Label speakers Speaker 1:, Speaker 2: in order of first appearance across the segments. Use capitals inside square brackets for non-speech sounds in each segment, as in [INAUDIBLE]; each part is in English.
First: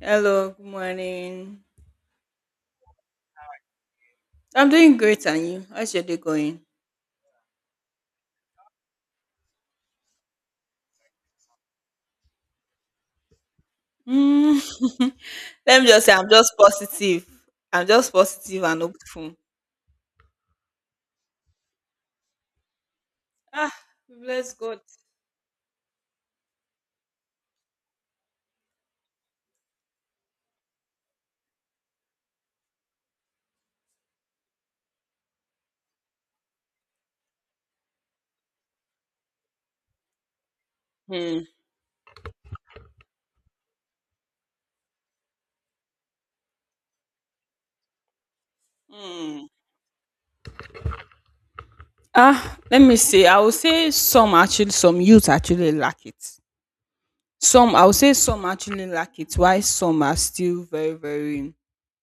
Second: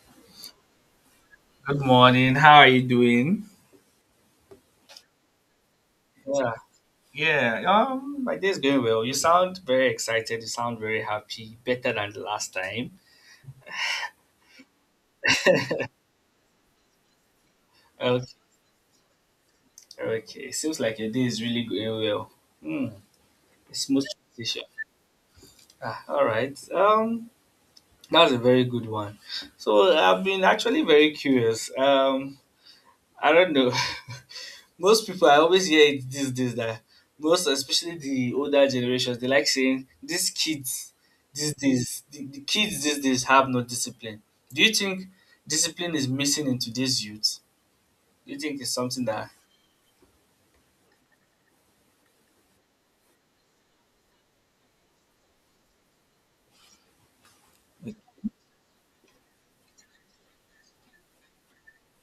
Speaker 1: Hello, good morning.
Speaker 2: Good morning. How are you doing?
Speaker 1: I'm doing great, and you? How's your day
Speaker 2: Yeah,
Speaker 1: going?
Speaker 2: yeah. My day's going well. You sound very excited. You sound very happy. Better than the last time.
Speaker 1: Mm. [LAUGHS] Let me
Speaker 2: [LAUGHS]
Speaker 1: just say, I'm just positive. I'm just
Speaker 2: Okay,
Speaker 1: positive and hopeful.
Speaker 2: okay. Seems like your day is really going well. Hmm.
Speaker 1: Ah,
Speaker 2: A smooth
Speaker 1: bless
Speaker 2: transition.
Speaker 1: God.
Speaker 2: Ah, all right. That's a very good one. So I've been actually very curious. I don't know. [LAUGHS] Most people I always hear it these days that most especially the older generations they like saying these kids
Speaker 1: Hmm.
Speaker 2: these days the kids these days have no discipline. Do you think discipline is missing in today's youth? Do you think it's something that.
Speaker 1: Hmm. Ah, let me see. I will say some actually, some youth actually lack it. Some, I will say some actually lack it. Why some are still very, very,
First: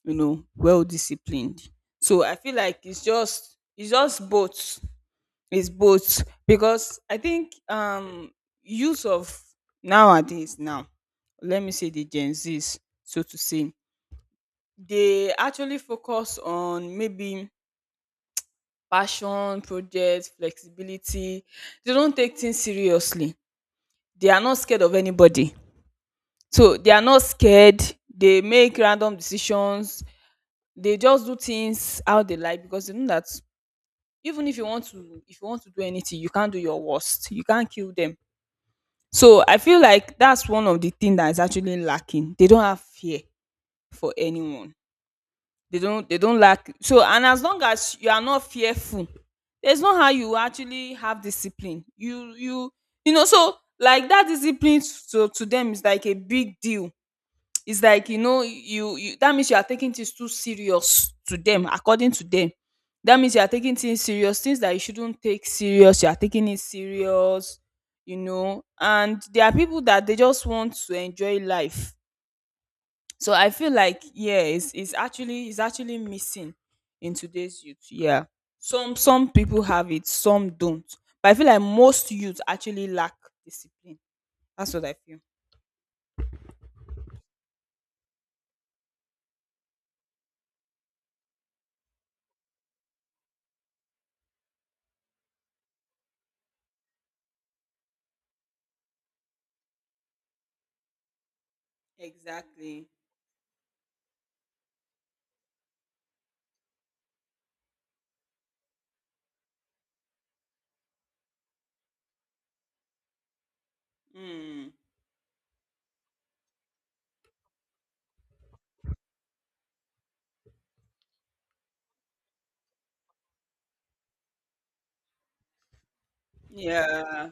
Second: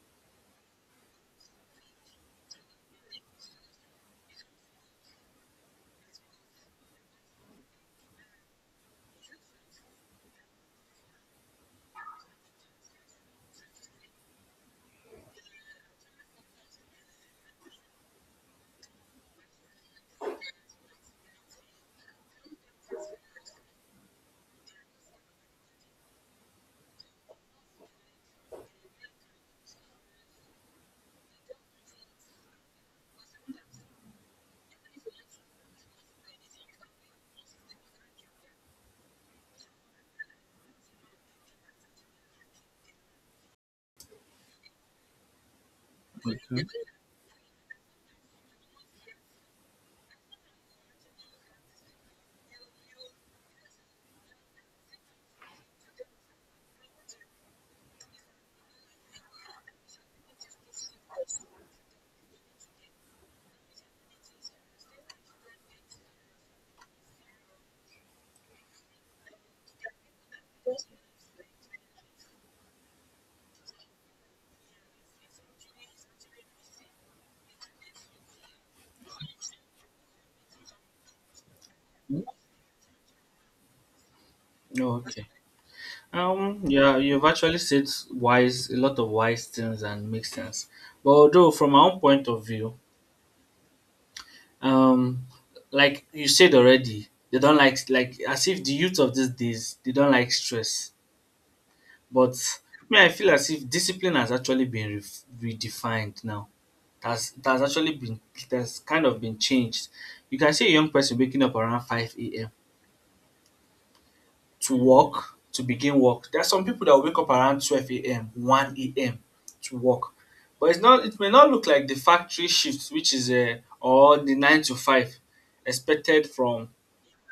Speaker 1: well disciplined. So I feel like it's just both. It's both because I think use of nowadays now, let me say the Gen Zs, so to say, they actually focus on maybe passion, projects, flexibility. They don't take things seriously. They are not scared of anybody. So they are not scared. They make random decisions. They just do things how they like because they know that even if you want to if you want to do anything, you can't do your worst. You can't kill them. So I feel like that's one of the things that is actually lacking. They don't have fear for anyone. They don't
Speaker 2: Okay.
Speaker 1: lack. So and as long as you are not fearful, there's not how you actually have discipline. You know, so like that discipline to them is like a big deal. It's like, you know, you that means you are taking things too serious to them, according to them. That means you are taking things serious, things that you shouldn't take serious, you are taking it serious, you know. And there are people that they just want to enjoy life. So I feel like yeah, it's actually missing in today's youth. Yeah. Some people have it, some don't. But I feel like most youth actually lack discipline. That's what
Speaker 2: No,
Speaker 1: I feel.
Speaker 2: okay. Yeah, you've actually said wise a lot of wise things and makes sense. But although from my own point of view, um like you said already, they don't like as if the youth of these days they don't like stress. But
Speaker 1: Exactly.
Speaker 2: me, I feel as if discipline has actually been redefined now. It has kind of been changed. You can see a young person waking up around 5 a.m.
Speaker 1: Mm.
Speaker 2: To begin work. There are some people that will wake up around 12 a.m., 1 a.m. to work. But it may not look like the factory shift, which is, or the 9 to 5 expected from
Speaker 1: Yeah.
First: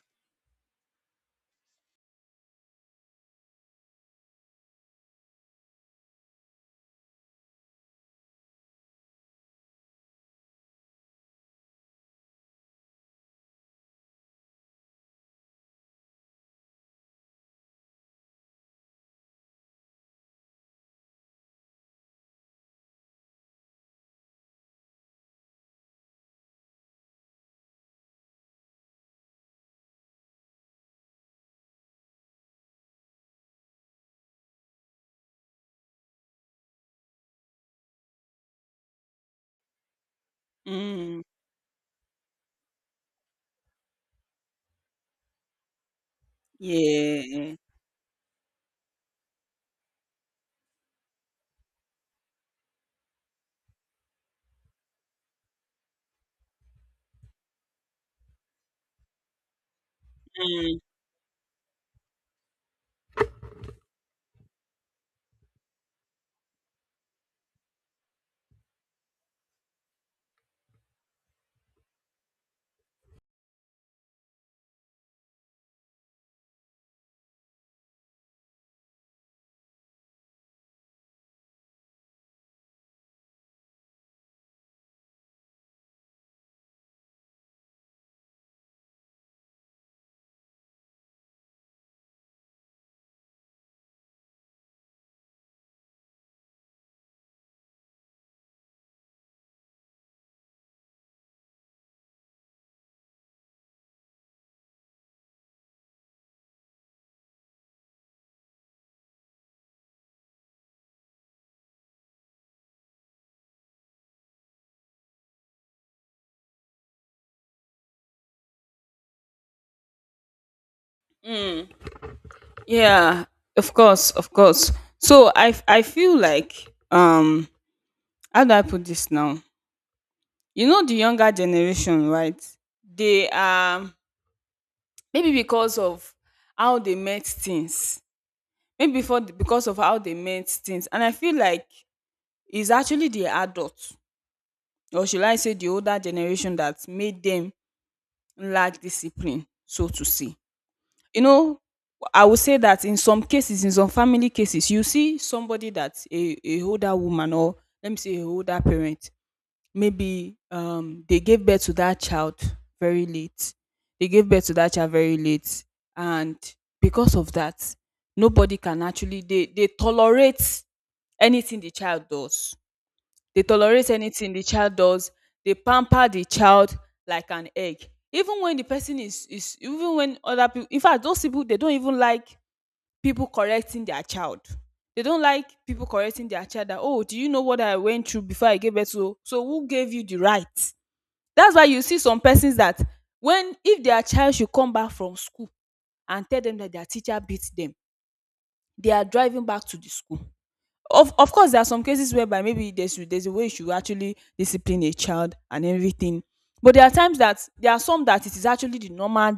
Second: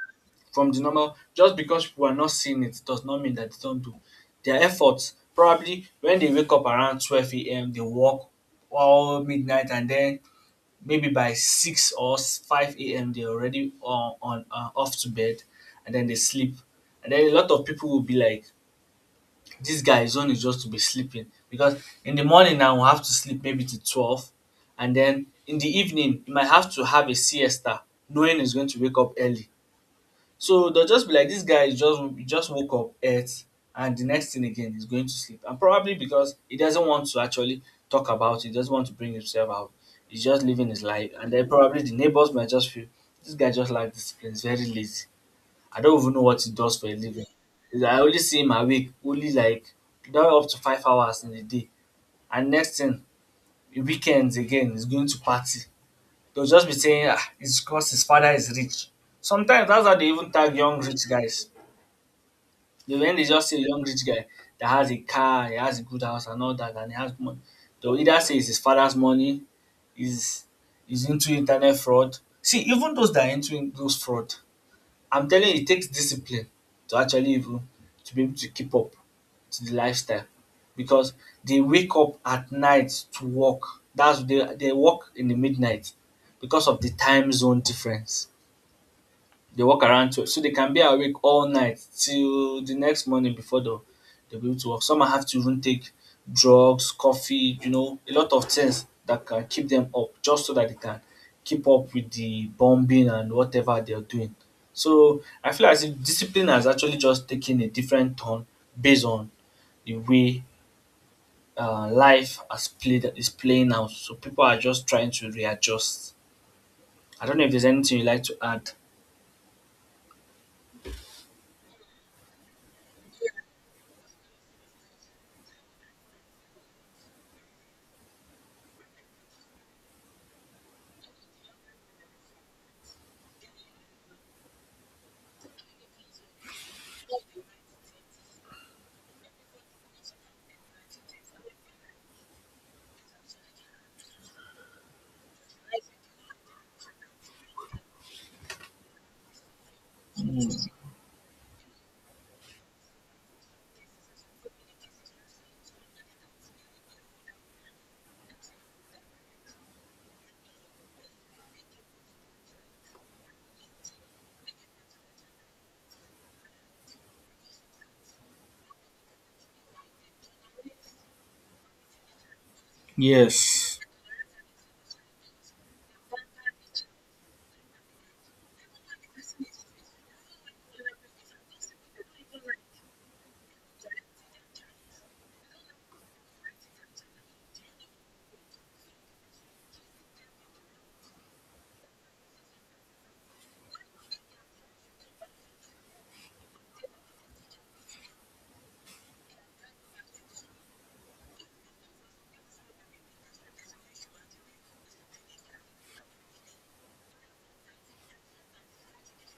Speaker 2: from the normal. Just because people are not seeing it does not mean that they do not do their efforts. Probably when they wake up around 12 a.m they work all midnight, and then maybe by 6 or 5 a.m they're already on off to bed and then they sleep. And then a lot of people will be like, this guy is only just to be sleeping because in the morning now we'll have to sleep maybe to 12, and then in the evening you might have to have a siesta, knowing he's going to wake up early. So they'll just be like, this guy is just he just woke up, ate, and the next thing again he's going to sleep. And probably because he doesn't want to actually talk about it, doesn't want to bring himself out. He's just living his life.
Speaker 1: Mm,
Speaker 2: And then probably the neighbors might just feel this guy just like discipline, he's very lazy. I don't even know what he does for a living.
Speaker 1: yeah.
Speaker 2: I only see him awake, only like not up to 5 hours in a day. And next thing, weekends again, he's going to party. They'll just be saying, ah, it's because his father is rich. Sometimes that's how they even tag young rich guys. They when they just see a young rich guy that has a car, he has a good house and all that and he has money, they will either say it's his father's money, is is into internet fraud. See even those that are into those fraud, I'm telling you it takes discipline to actually even to be able to keep up to the lifestyle, because they wake up at night to work. That's they work in the midnight because of the time zone difference. They work around 12 so they can be awake all night till the next morning before they'll be able to work. Some have to even take drugs, coffee, a lot of things that can keep them up just so that they can keep up with the bombing and whatever they're doing. So I feel as if discipline has actually just taken a different turn based on the way life has played is playing out. So people are just trying to readjust. I don't know if there's anything you like to add.
Speaker 1: Mm, yeah. Of course, of course. So I feel like how do I put this now? You know the younger generation, right? They are maybe because of how they met things. Maybe for the, because of how they met things. And I feel like it's actually the adults, or should I say the older generation that made them lack discipline, so to say. You know, I would say that in some cases, in some family cases, you see somebody that a older woman, or let me say a older parent, maybe they gave birth to that child very late, they gave birth to that child very late. And because of that, nobody can actually, they tolerate anything the child does, they
Speaker 2: Yes.
Speaker 1: tolerate anything the child does. They pamper the child like an egg. Even when the person is, even when other people, in fact those people, they don't even like people correcting their child. They don't like people correcting their child, that oh, do you know what I went through before I gave birth to, so who gave you the right? That's why you see some persons that when, if their child should come back from school and tell them that their teacher beat them, they are driving back to the school. Of course, there are some cases whereby maybe there's a way you should actually discipline a child and everything, but there are times that there are some that it is actually the normal,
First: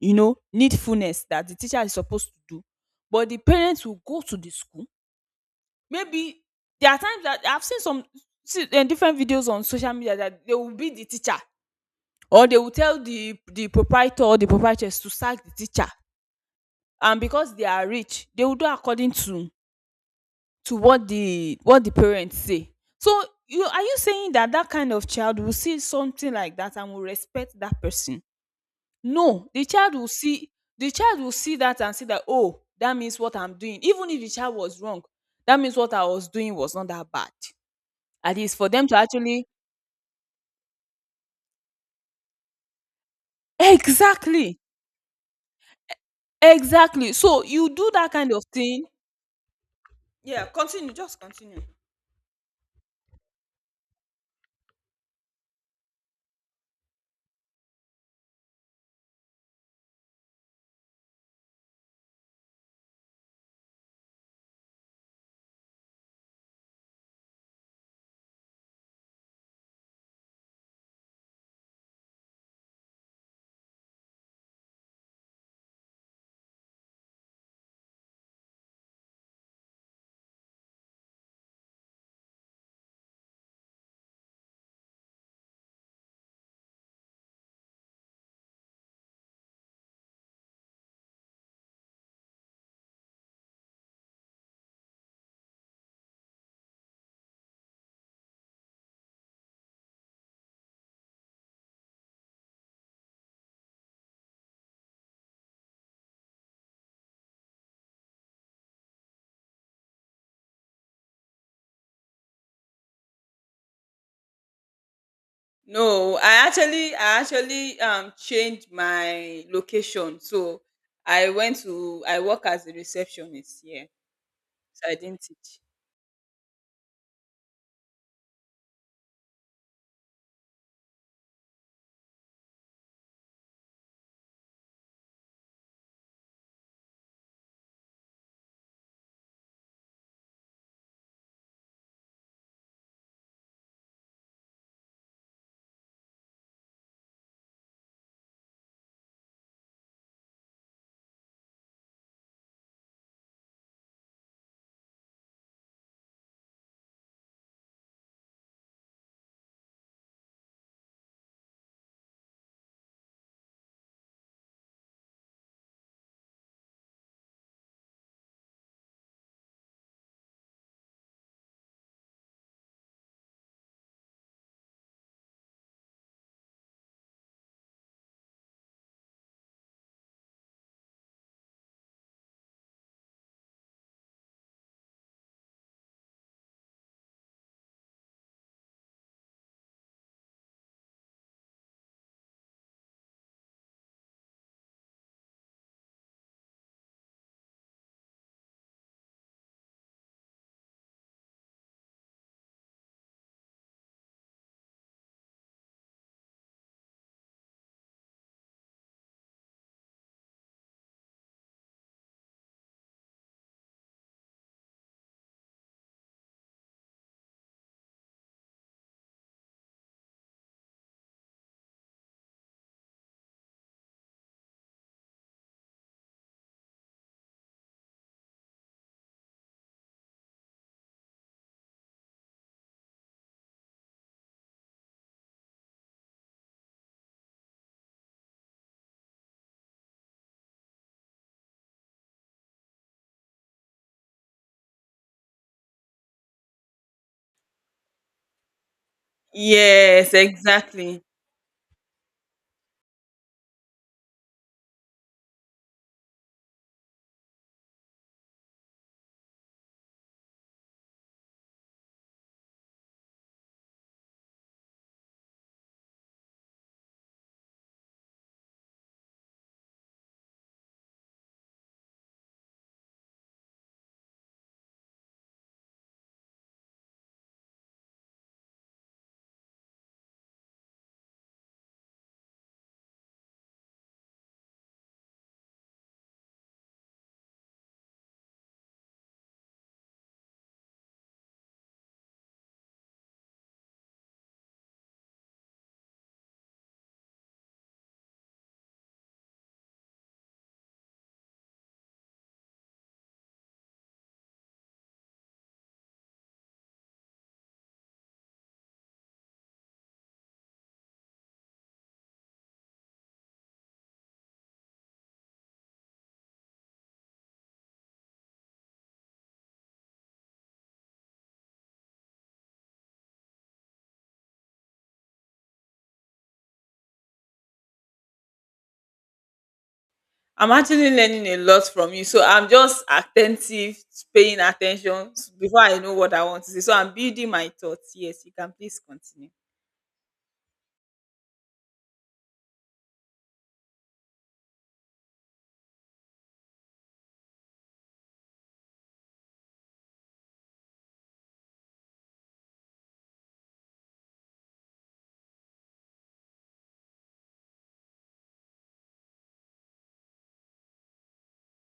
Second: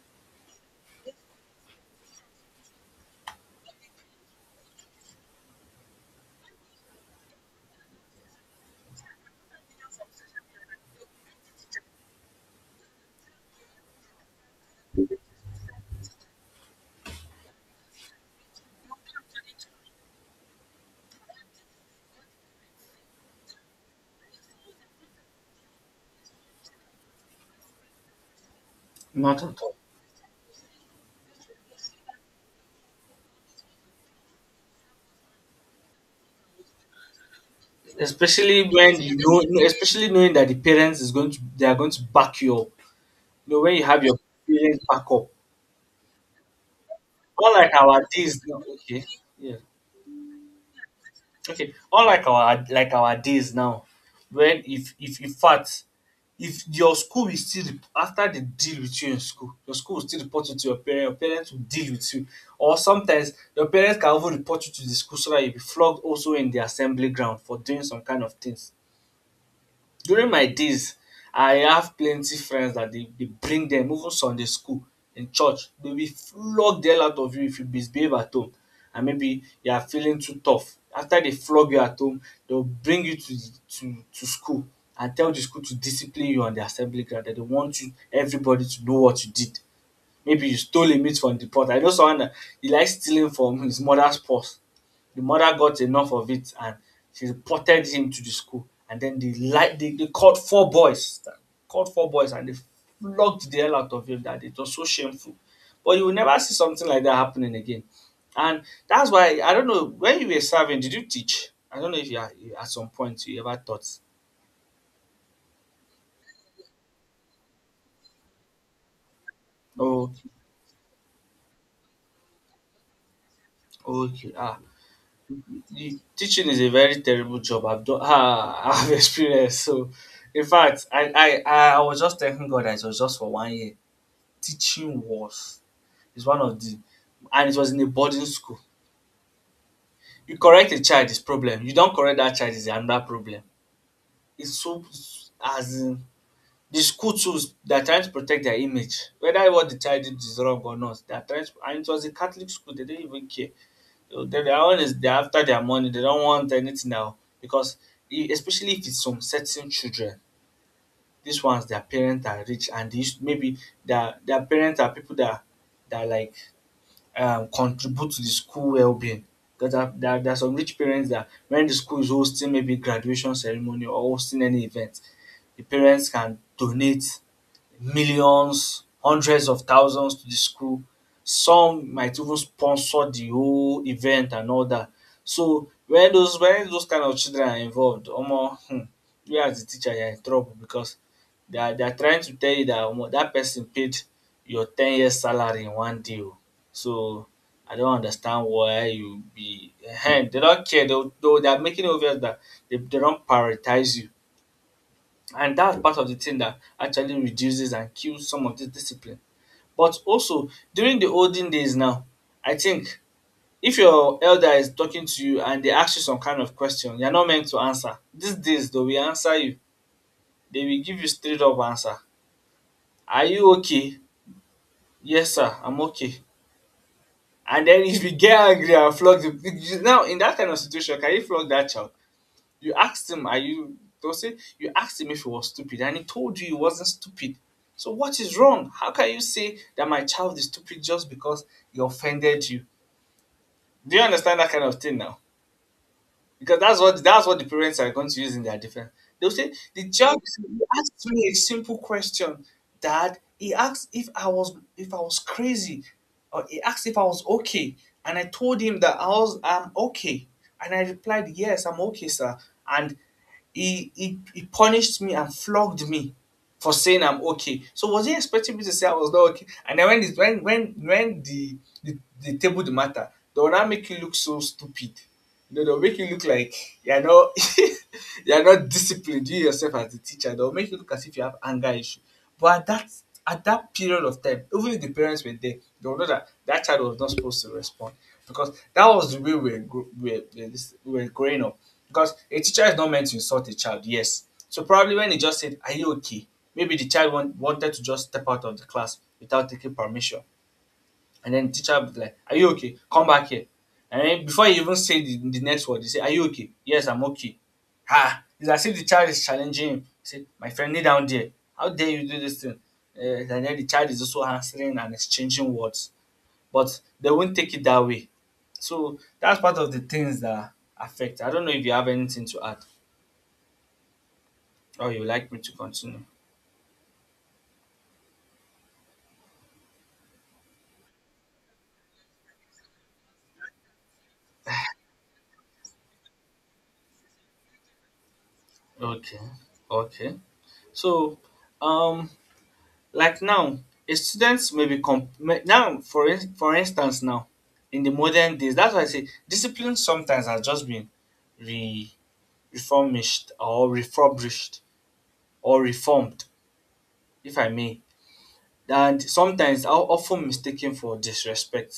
Speaker 1: you know, needfulness that the teacher is supposed to do, but the parents will go to the school. Maybe there are times that I've seen some, see, different videos on social media, that they will be the teacher, or they will tell the proprietor or the proprietress to sack the teacher. And because they are rich, they will do according to what the, what the parents say. So you are, you saying that that kind of child will see something like that and will respect that person?
Speaker 2: Not
Speaker 1: No,
Speaker 2: at
Speaker 1: the
Speaker 2: all.
Speaker 1: child will see, the child will see that and see that, oh, that means what I'm doing, even if the child was wrong, that means what I was doing was not that bad, at least
Speaker 2: Especially
Speaker 1: for them to
Speaker 2: when you
Speaker 1: actually.
Speaker 2: know, especially knowing that the parents is going to they are going to back you up. When you have your
Speaker 1: Exactly.
Speaker 2: parents back up.
Speaker 1: Exactly, so
Speaker 2: Unlike
Speaker 1: you do
Speaker 2: our
Speaker 1: that kind
Speaker 2: days
Speaker 1: of
Speaker 2: now.
Speaker 1: thing.
Speaker 2: Okay. Yeah.
Speaker 1: Yeah, continue.
Speaker 2: Okay. Unlike our days now, when if in fact if your school is still rep- after they deal with you in school, your school will still report you to your parents will deal with you. Or sometimes your parents can even report you to the school so that you be flogged also in the assembly ground for doing some kind of things. During my days, I have plenty friends that they bring them even Sunday school, in church dey will flog the hell out of you if you misbehave at home, and maybe you are feeling too tough. After they flog you at home, they will bring you to to school and tell the school to discipline you on the assembly ground. That they want you everybody to know what you did. Maybe you stole a meat from the pot. I know someone that he likes stealing from his mother's purse. The mother got enough of it, and she reported him to the school. And then they called four boys, and they flogged the hell out of him. That it was so shameful. But you will never see something like that happening again. And that's why I don't know, when you were serving, did you teach? I don't know if you are, at some point you ever taught.
Speaker 1: No, I actually changed my
Speaker 2: Oh,
Speaker 1: location. So I went to, I work as a receptionist here.
Speaker 2: okay. Ah,
Speaker 1: So I didn't teach.
Speaker 2: the teaching is a very terrible job. I've done. Ah, [LAUGHS] I've experienced. So, in fact, I was just thanking God that it was just for one year. Teaching was is one of the and it was in a boarding school. You correct a child is problem, you don't correct that child is another problem. It's so, as in, the school too, they are trying to protect their image whether what the child did is wrong or not they are trying to and it was a Catholic school, they didn't even care. So they are after their money, they don't want anything now because e especially if it's some certain children. These ones their parents are rich, and these maybe their parents are people that like contribute to the school wellbeing. Because there are some rich parents that when the school is hosting maybe graduation ceremony or hosting any event, the parents can donate millions, hundreds of thousands to the school. Some might even sponsor the whole event and all that. So when those kind of children are involved, omo, you as the teacher you are in trouble, because they are trying to tell you that omo dat person paid your 10 years salary in one day oo. So I don't understand why you be, they not care, they are making it obvious that they don't prioritize you, and that's part of the thing that actually reduces and kills some of this discipline. But also during the olden days now, I think if your elder is talking to you and they ask you some kind of question, you're not meant to answer. These days they will answer you. They will give you straight up answer. Are you okay? Yes, sir, I'm okay. And then if you get angry and flog the now in that kind of situation, can you flog that child? You asked him, are you, they'll say? You asked him if he was stupid, and he told you he wasn't stupid. So, what is wrong? How can you say that my child is stupid just because he offended you? Do you understand that kind of thing now? Because that's what the parents are going to use in their defense. They'll say the
Speaker 1: Yes,
Speaker 2: child
Speaker 1: exactly.
Speaker 2: asked me a simple question, Dad. He asked if I was crazy, or he asked if I was okay, and I told him that I'm okay, and I replied yes, I'm okay, sir, and he punished me and flogged me for saying I'm okay. So was he expecting me to say I was not okay? And then when it, when the they table the matter, they will now make you look so stupid. They'll make you look like you're not [LAUGHS] you're not disciplined, you yourself as the teacher. They'll make you look as if you have anger issue. But at that period of time, even if the parents were there, they'll know that that child was not supposed to respond because that was the way we were, gro- we were this- we were growing up. Because a teacher is not meant to insult a child, yes. So probably when he just said, "Are you okay?" Maybe the child wanted to just step out of the class without taking permission. And then the teacher will be like, are you okay? Come back here. And then before you even say the next word, you say, Are you okay? Yes, I'm okay. It's as if the child is challenging him. Say, My friend, kneel down there. How dare you do this thing? And then the child is also answering and exchanging words. But they won't take it that way. So that's part of the things that affect. I don't know if you have anything to add or you like me to continue.
Speaker 1: I'm actually learning a lot from you. So I'm just attentive, paying attention. Before I know what I want to say, so I'm building my thoughts. Yes, you can please
Speaker 2: Okay.
Speaker 1: continue.
Speaker 2: Okay. So um like now, a students may be comp- may- now for instance now in the modern days. That's why I say discipline sometimes has just been re- reformished or refurbished or reformed, if I may. And sometimes are often mistaken for disrespect.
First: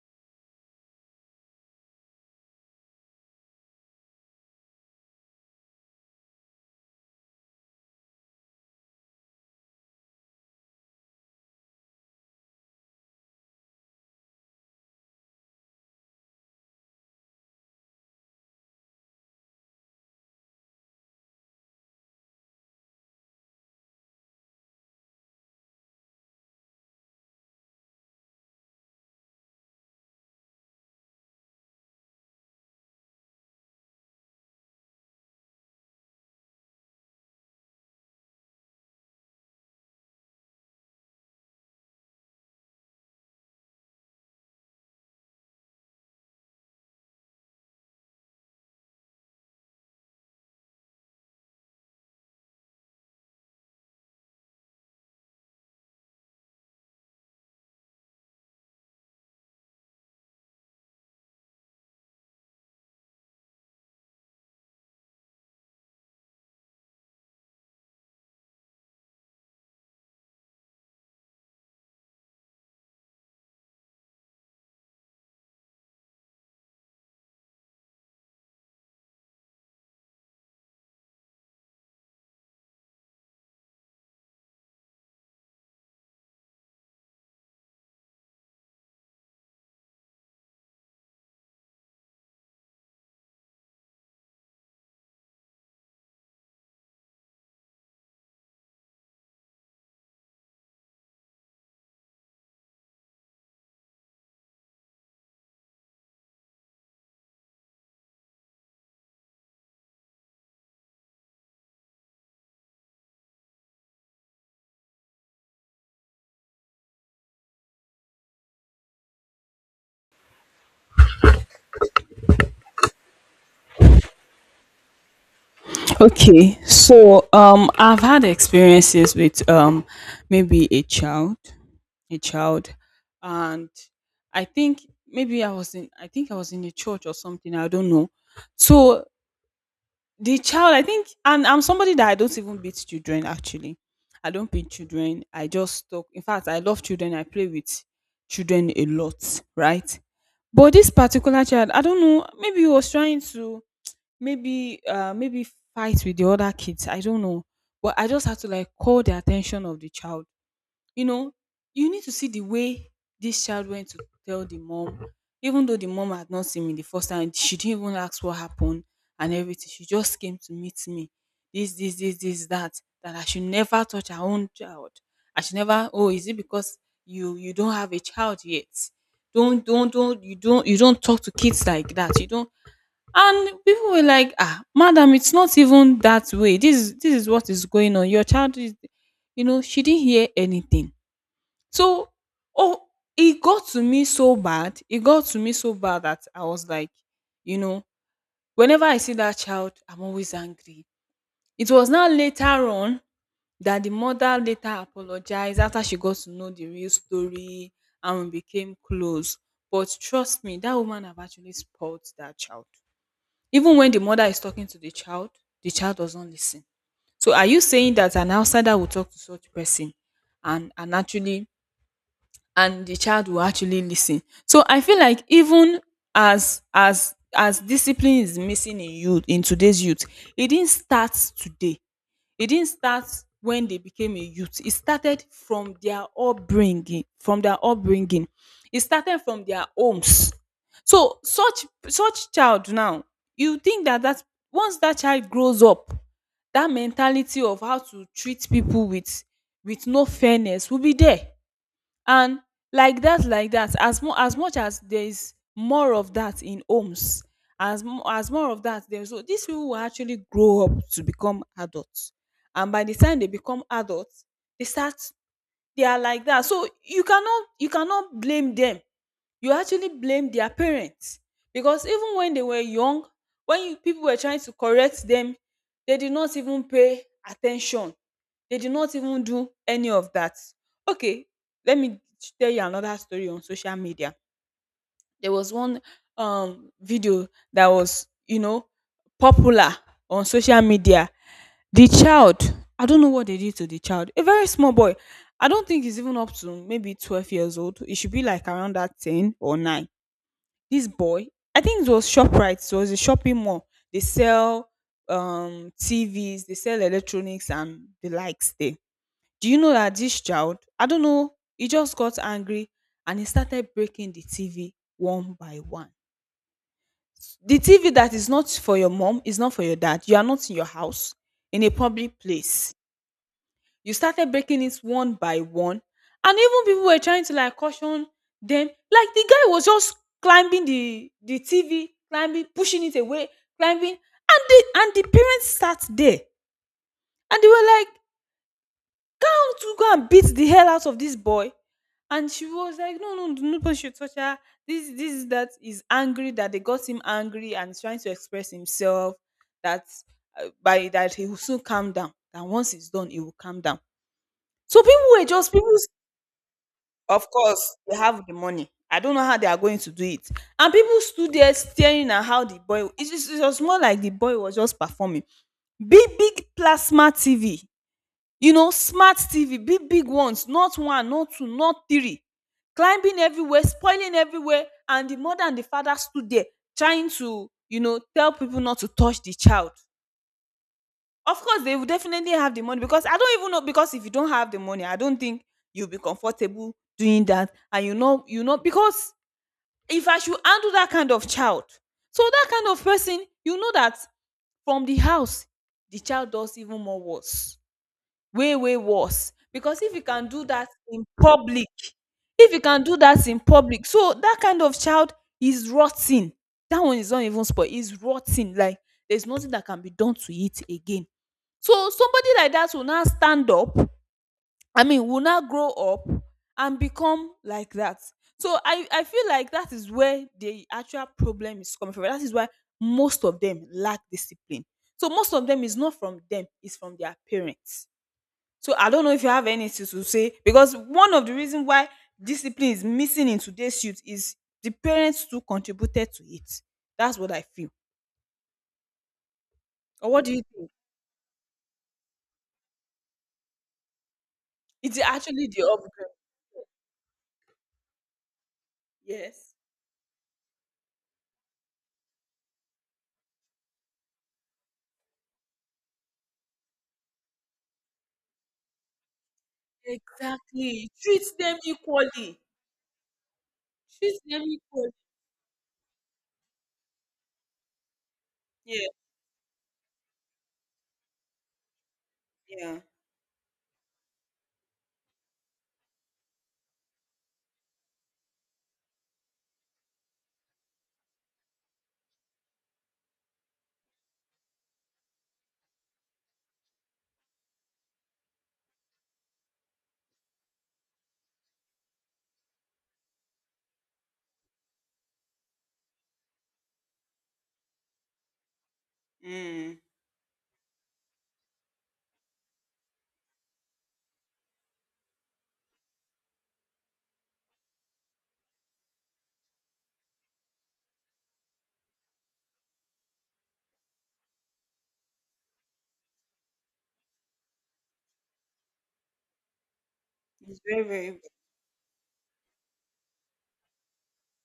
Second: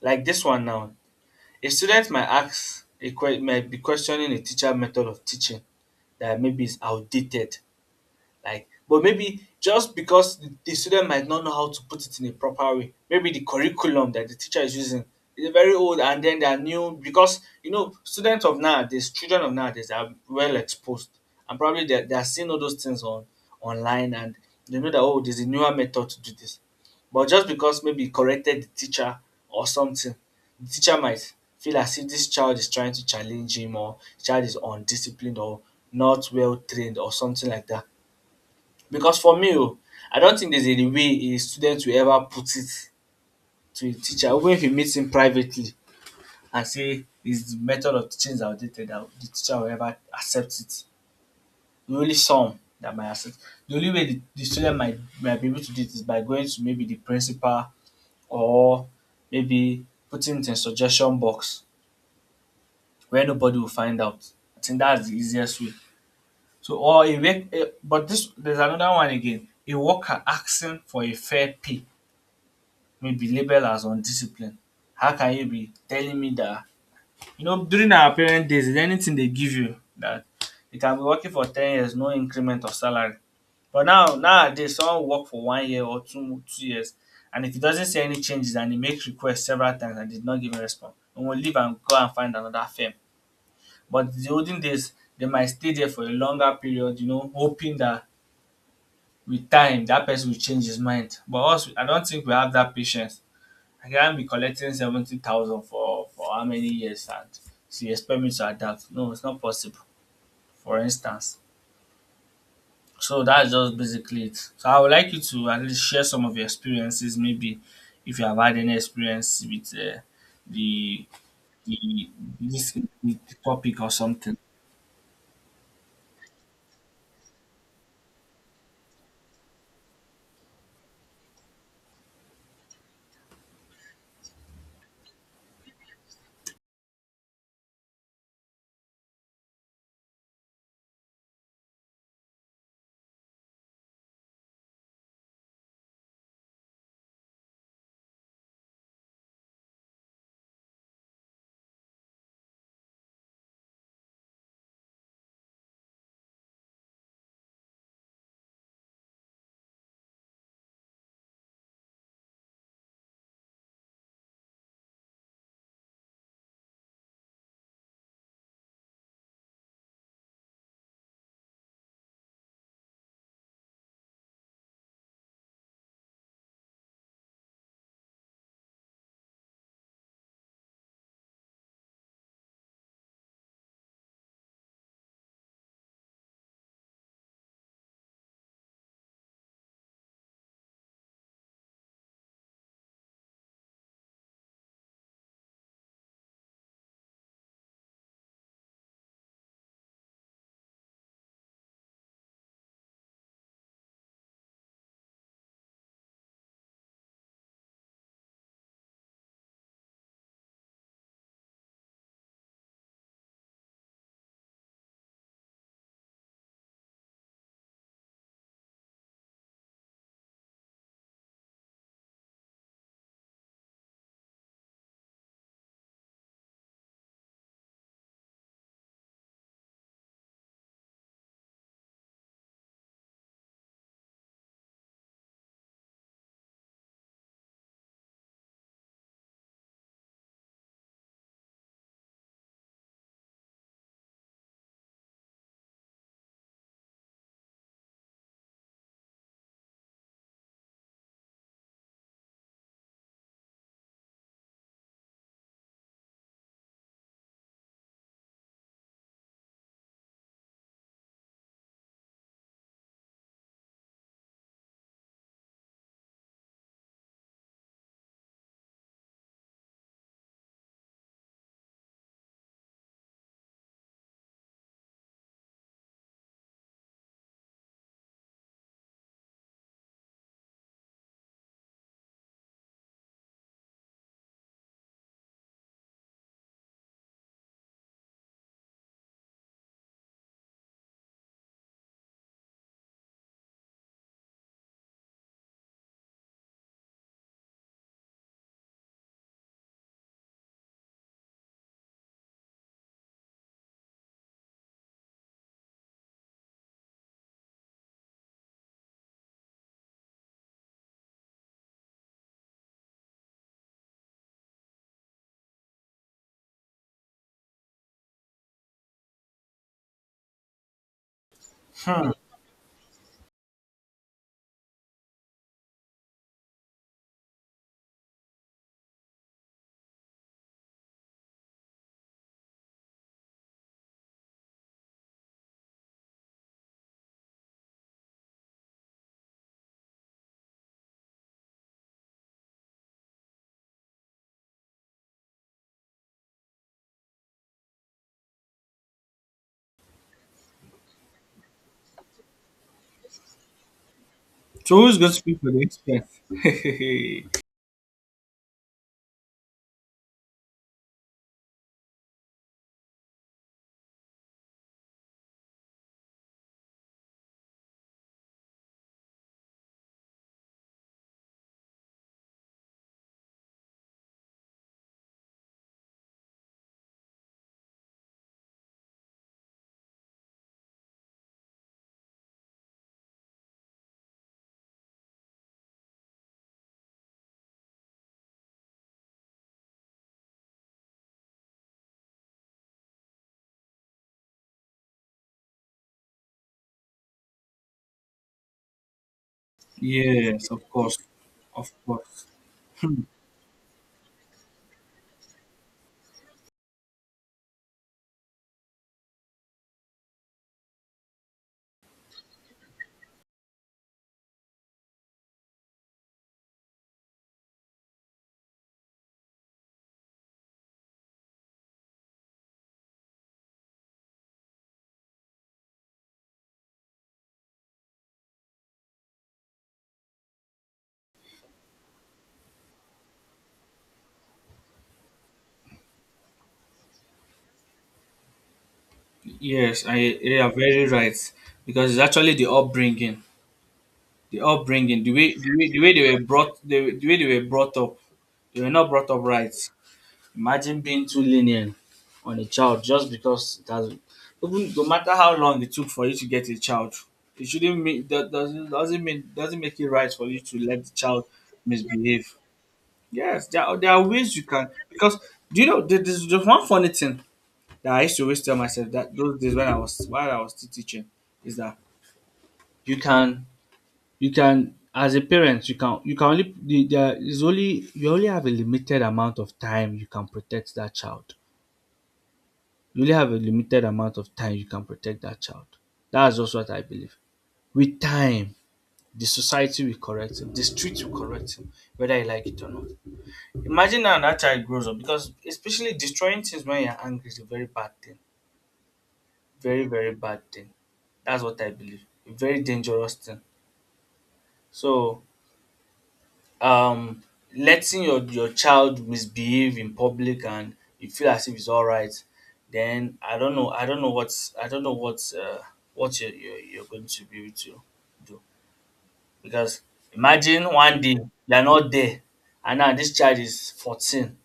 Speaker 2: Like this one now, a student might might be questioning a teacher method of teaching that maybe is outdated like but maybe just because the student might not know how to put it in a proper way, maybe the curriculum that the teacher is using is very old and then there are new because you know students of nowadays, children of nowadays are well exposed and probably they're seeing all those things on online, and they know that oh there's a newer method to do this. But just because maybe he corrected the teacher or something, the teacher might feel as if this child is trying to challenge him or the child is undisciplined or not well trained or something like that. Because for me oh, I don't think there's any way a student will ever put it to a teacher even if he meets him privately and say his method of teaching is outdated that the teacher will ever accept it. The only some that might accept. The only way the student might be able to do it is by going to maybe the principal or maybe putting it in suggestion box where nobody will find out. I think that's the easiest way. So or a rec- a but this There's another one again, a worker asking for a fair pay may be labeled as undisciplined. How can you be telling me that you know during our parent days is anything they give you that you can be working for 10 years no increment of salary, but now nowadays someone work for 1 year or two years, and if he doesn't see any changes and he make request several times and did not give a response, he will leave and go and find another firm. But the olden days they might stay there for a longer period, you know, hoping that with time that person will change his mind. But us, I don't think we have that patience. I can't be collecting 70,000 for how many years, and so you expect me to adapt. No, it's not possible, for instance. So that's just basically it. So I would like you to at least share some of your experiences, maybe if you have had any experience with the, the this the topic or something.
Speaker 1: Okay, so I've had experiences with maybe a child. A child. And I think maybe I was in, I think I was in a church or something, I don't know. So the child, I think, and I'm somebody that I don't even beat children actually. I don't beat children, I just talk. In fact, I love children, I play with children a lot, right? But this particular child, I don't know, maybe he was trying to, maybe fight with the other kids, I don't know. But I just had to like call the attention of the child. You know, you need to see the way this child went to tell the mom. Even though the mom had not seen me the first time, she didn't even ask what happened and everything. She just came to meet me. This, that, that I should never touch her own child. I should never, oh, is it because you don't have a child yet? Don't, you don't talk to kids like that. You don't. And people were like, ah, madam, it's not even that way, this is, this is what is going on, your child is, you know, she didn't hear anything. So, oh, it got to me so bad. It got to me so bad that I was like, you know, whenever I see that child, I'm always angry. It was now later on that the mother later apologized after she got to know the real story, and we became close. But trust me, that woman have actually spoiled that child. Even when the mother is talking to the child doesn't listen. So are you saying that an outsider will talk to such person, and actually, and the child will actually listen? So I feel like even as discipline is missing in youth, in today's youth, it didn't start today. It didn't start when they became a youth. It started from their upbringing, from their upbringing. It started from their homes. So such, such child now, you think that that once that child grows up, that mentality of how to treat people with no fairness will be there. And like that, as much as there is more of that in homes, as more of that there is, so these people will actually grow up to become adults. And by the time they become adults, they start, they are like that. So you cannot, you cannot blame them, you actually blame their parents, because even when they were young, when you, people were trying to correct them, they did not even pay attention, they did not even do any of that. Okay, let me tell you another story. On social media, there was one video that was, you know, popular on social media. The child, I don't know what they did to the child, a very small boy. I don't think he's even up to maybe 12 years old, he should be like around that 10 or 9. This boy, I think it was Shoprite, it was a shopping mall. They sell TVs, they sell electronics and the likes there. Do you know that this child, I don't know, he just got angry and he started breaking the TV one by one. The TV that is not for your mom, is not for your dad, you are not in your house, in a public place, you started breaking it one by one. And even people were trying to like caution them. Like the guy was just climbing the TV, climbing, pushing it away, climbing. And the, and the parents sat there, and they were like, come to go and beat the hell out of this boy. And she was like, no, no, nobody should touch her, this, that is angry, that they got him angry and he's trying to express himself, that by that he will soon calm down, that once it's done he will calm down.
Speaker 2: So
Speaker 1: So
Speaker 2: who's
Speaker 1: people
Speaker 2: going to
Speaker 1: were
Speaker 2: speak for
Speaker 1: just,
Speaker 2: the
Speaker 1: people,
Speaker 2: expert?
Speaker 1: of course, they have the money. I don't know how they are going to do it. And people stood there staring at how the boy, it is, it was more like the boy was just performing. Big, big plasma TV, you know, smart TV, big, big ones, not one, not two, not three, climbing everywhere, spoiling everywhere. And the mother and the father stood there trying to, tell people not to touch the child. Of course, they will definitely have the money because I don't even know. Because if you don't have the money, I don't think you'll be comfortable doing that. And because if I should handle that kind of child, so that kind of person, you know that from the house, the child does even more worse, way, way worse. Because if you can do
Speaker 2: Yes, of
Speaker 1: that
Speaker 2: course,
Speaker 1: in public,
Speaker 2: of course.
Speaker 1: if you can do that in public, so that kind of child is rotting. That one is not even spoiled, it's rotting. Like there's nothing that can be done to it again so somebody like that will now stand up, I mean, will now grow up and become like that. So I feel like that is where the actual problem is coming from. That is why most of them lack discipline. So most of them is not from them, it's from their parents. So I don't know if you have anything to say because one of the reasons why discipline is missing in today's youth is the parents too contributed to it. That's what I feel.
Speaker 2: Yes, I
Speaker 1: Or what do
Speaker 2: you
Speaker 1: you
Speaker 2: are
Speaker 1: think?
Speaker 2: very right because it's actually the upbringing. The
Speaker 1: It's
Speaker 2: upbringing, the way
Speaker 1: actually
Speaker 2: the
Speaker 1: the
Speaker 2: way, the way they
Speaker 1: upbringing.
Speaker 2: were brought, the way they were brought up, they were not brought up right.
Speaker 1: Yes.
Speaker 2: Imagine being too lenient on a child just because it has, even no matter how long it took for you to get a child, it shouldn't mean that doesn't make it right for you to let
Speaker 1: Exactly.
Speaker 2: the
Speaker 1: Treat
Speaker 2: child
Speaker 1: them
Speaker 2: misbehave.
Speaker 1: equally.
Speaker 2: Yes, there are
Speaker 1: Treat
Speaker 2: ways
Speaker 1: them
Speaker 2: you can
Speaker 1: equally.
Speaker 2: because do you know there's just one funny thing that I used to always tell
Speaker 1: Yeah,
Speaker 2: myself that those days when I was while I was still teaching is that
Speaker 1: yeah.
Speaker 2: you can you can as a parent you can only the there is only you only have a limited amount of time you can protect that child. You only have a limited amount of time you can protect that child. That's just what I believe. With time, the society will correct him, the street will correct him, whether you like it or not. Imagine now that child grows up because especially destroying things when you're angry is a very bad thing.
Speaker 1: Mm.
Speaker 2: Very, very bad thing. That's what I believe. A very dangerous thing. So um letting your child misbehave in public and you feel as if it's all right, then I don't know what you you're going to be able to do because
Speaker 1: It's
Speaker 2: imagine
Speaker 1: very,
Speaker 2: one
Speaker 1: very.
Speaker 2: day
Speaker 1: You
Speaker 2: you're not there and now this child is 14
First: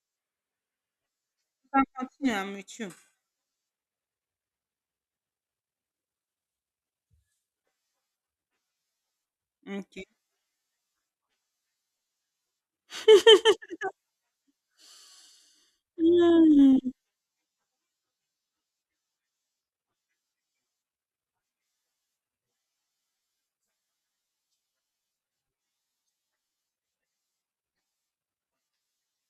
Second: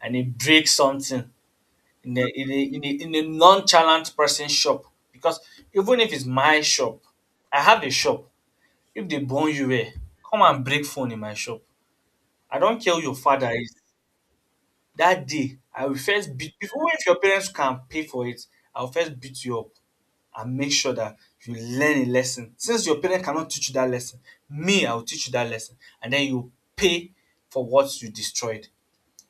Speaker 2: and he breaks something
Speaker 1: can continue. I'm with you.
Speaker 2: in a nonchalant person shop. Because even if it's my shop, I have a shop, if they burn you eh,
Speaker 1: Okay.
Speaker 2: come and break phone in my shop, I don't care who your father is. That day I will first beat before,
Speaker 1: Mm.
Speaker 2: even if your parents can pay for it, I will first beat you up and make sure that you learn a lesson. Since your parent cannot teach you that lesson, me I will teach you that lesson and then you pay for what you destroyed.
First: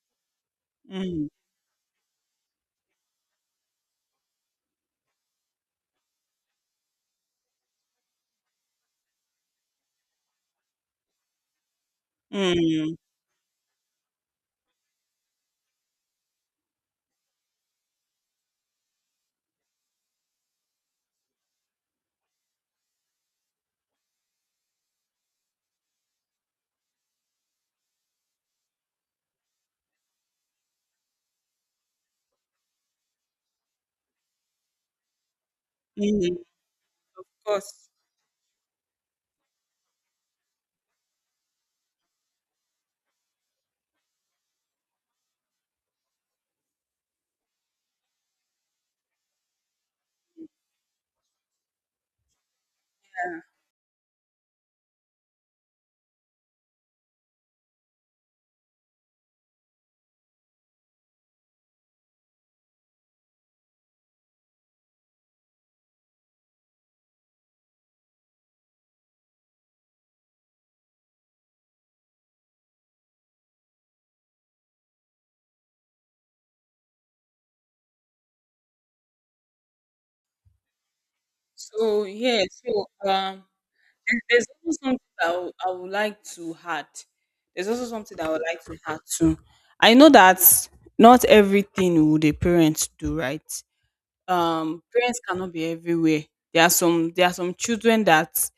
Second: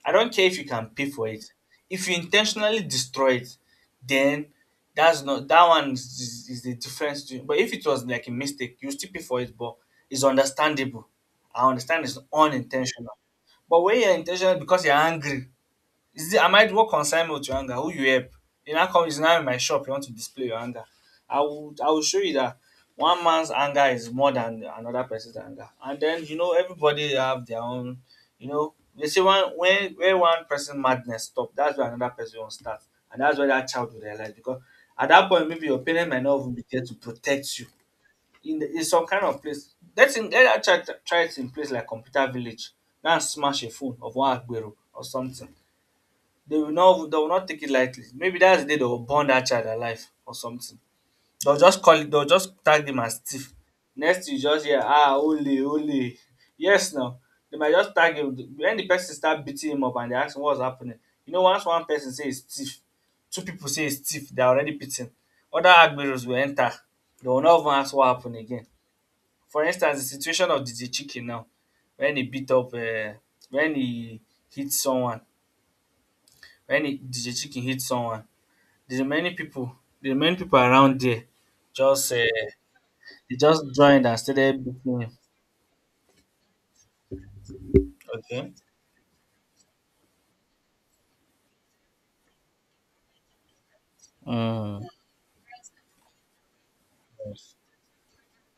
Speaker 2: I don't care if you can pay for
Speaker 1: Mm.
Speaker 2: it. If you intentionally destroy it, then that's not that one is is a different story. But if it was like a mistake, you still pay for it but it's understandable. I understand it's
Speaker 1: Mm.
Speaker 2: unintentional. But when you're intentional because you're angry is this, I might work consignment to your anger. Who you help? You now come, it's now in my shop. You want to display your anger. I will show you that one man's anger is more than another person's anger. And then you know everybody have their own. You know they say one when where one person madness stop, that's where another person will start, and that's where that child will realize because at that point maybe your parent might
Speaker 1: Mm.
Speaker 2: not even be there to
Speaker 1: Of
Speaker 2: protect you
Speaker 1: course.
Speaker 2: in the, in some kind of place. Let that child try it in place like computer village. Now smash a phone of one agbero or something. They will not take it lightly. Maybe that's the day they will burn that child alive or something. They'll just tag him as thief. Next you just hear ah holy holy. Yes now. They might just tag him when the person start beating him up and they ask him what's happening. You know, once one person say it's thief, two people say it's thief, they're already beaten. Other agberos will enter. They will not even ask what happened again. For instance, the situation of DJ Chicken now, when he beat up when he hit someone, when he, DJ Chicken hit someone, the many people, the many people around there,
Speaker 1: So
Speaker 2: just
Speaker 1: yeah.
Speaker 2: they just joined and
Speaker 1: There's
Speaker 2: started
Speaker 1: also
Speaker 2: beating
Speaker 1: something
Speaker 2: him.
Speaker 1: that I would like to add. There's also something that I would
Speaker 2: Okay.
Speaker 1: like to add too. I know that not everything would a parent do right,
Speaker 2: Mm.
Speaker 1: parents cannot be everywhere. There are some children that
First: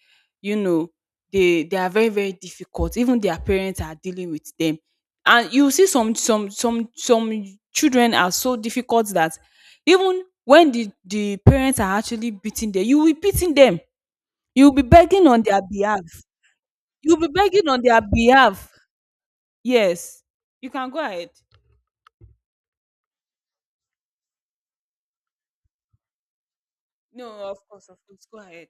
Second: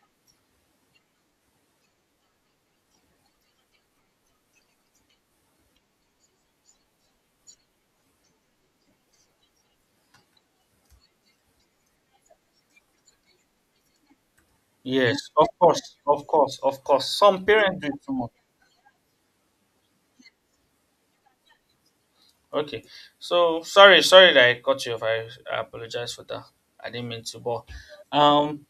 Speaker 1: you know they are very difficult, even their parents are dealing with them, and you see some children are so difficult that even when the parents are actually beating them, you will be beating them, you will be
Speaker 2: Yes,
Speaker 1: begging on
Speaker 2: of
Speaker 1: their
Speaker 2: course,
Speaker 1: behalf,
Speaker 2: of course, of course.
Speaker 1: you will be
Speaker 2: Some
Speaker 1: begging
Speaker 2: parents
Speaker 1: on
Speaker 2: do it
Speaker 1: their
Speaker 2: too much.
Speaker 1: behalf. Yes, you can go ahead.
Speaker 2: Okay, so sorry, sorry that I cut you off. I apologize for that. I didn't mean
Speaker 1: No,
Speaker 2: to,
Speaker 1: of
Speaker 2: but
Speaker 1: course, of course, go
Speaker 2: um,
Speaker 1: ahead.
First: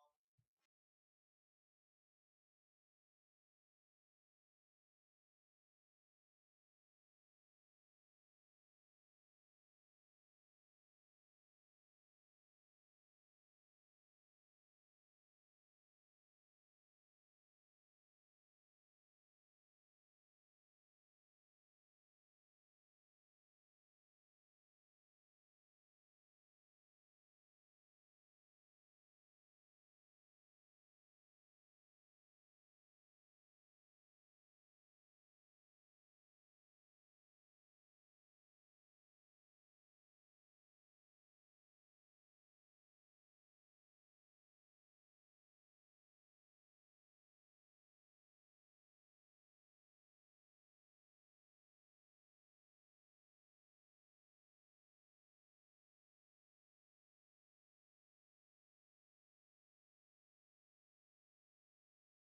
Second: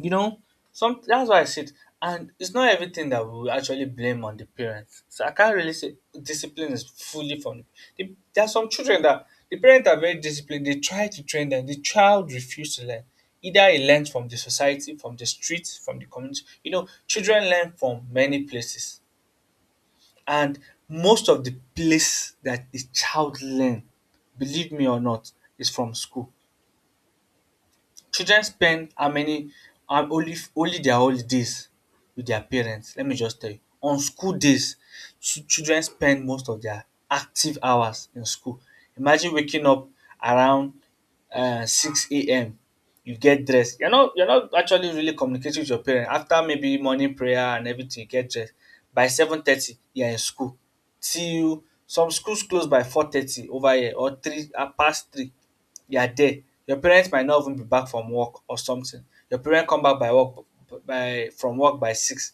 Speaker 2: you know some that's why I said and it's not everything that we actually blame on the parents, so I can't really say discipline is fully from the, there are some children that the parents are very disciplined, they try to train them, the child refuses to learn. Either he learns from the society, from the streets, from the community, you know children learn from many places. And most of the place that the child learn, believe me or not, is from school. Children spend how many only their holidays with their parents, let me just tell you. On school days children spend most of their active hours in school. Imagine waking up around six a.m., you get dressed, you're not actually really communicating with your parent. After maybe morning prayer and everything you get dressed. By 7:30 you are in school till some schools close by 4:30 over here or 3 past three you are there. Your parents might not even be back from work or something. Your parents come back by work by from work by 6.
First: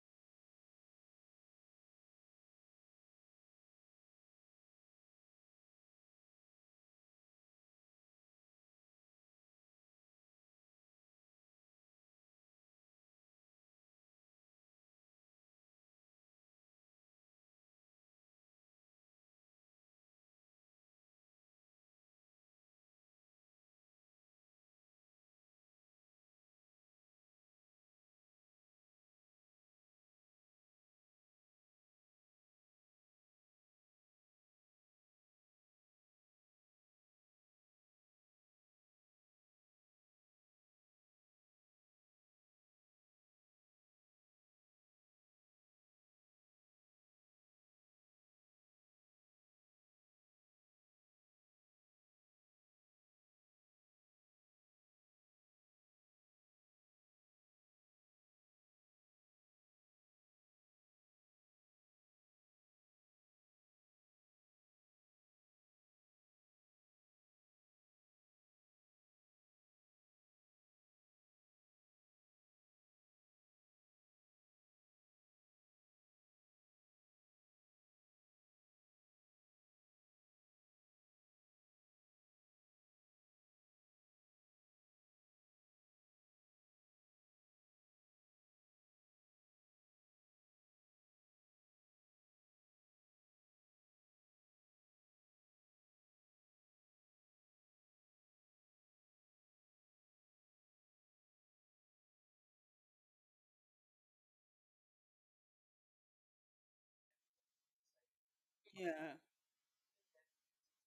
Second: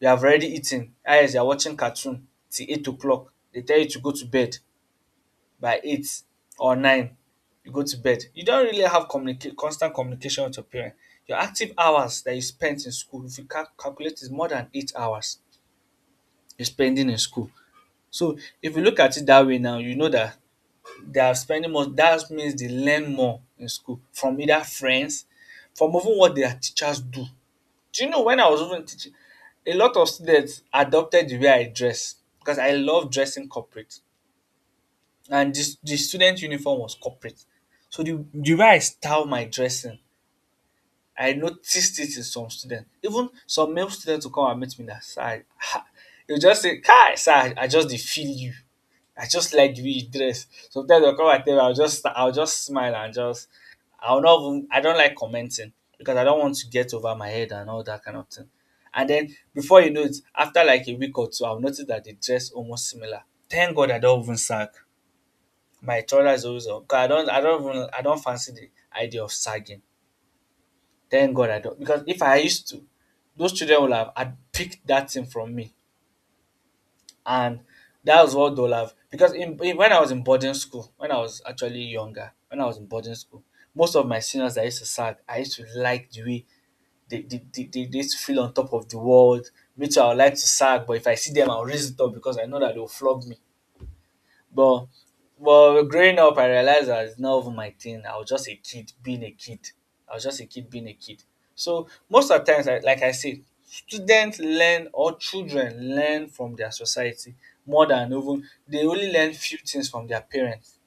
Speaker 2: You have already eaten. Eyes, you are watching cartoon till 8 o'clock. They tell you to go to bed by 8 or 9. You go to bed. You don't really have constant communication with your parents. Your active hours that you spent in school, if you calculate, is more than 8 hours you're spending in school. So if you look at it that way now, you know that they are spending more, that means they learn more in school, from either friends, from even what their teachers do. Do you know when I was even teaching, a lot of students adopted the way I dress because I love dressing corporate and the student uniform was corporate. So the way I style my dressing, I noticed it in some students. Even some male students will come and meet me now. Sir, I, [LAUGHS] they'll just say, Kai, sir, I just dey feel you. I just like the way you dress. Sometimes they'll come and tell me, I'll just smile and just I'll not even I don't like commenting because I don't want to get over my head and all that kind of thing. And then before you know it, after like a week or two, I've noticed that they dress almost similar. Thank God I don't even sag. My trouser is always up. 'Cause I don't fancy the idea of sagging. Thank God I don't, because if I used to, those children would have had picked that thing from me, and that was what they will have. Because when I was in boarding school, when I was actually younger, when I was in boarding school, most of my seniors that I used to sag, I used to like the way they used to feel on top of the world. Me too, I would like to sag, but if I see them, I'll raise it up because I know that they'll flog me. But growing up, I realized that it's not even my thing. I was just a kid being a kid. I was just a kid being a kid. So most of the times, like I said, students learn or children learn from their society more than even, they only
Speaker 1: Yeah,
Speaker 2: learn few things from their parents.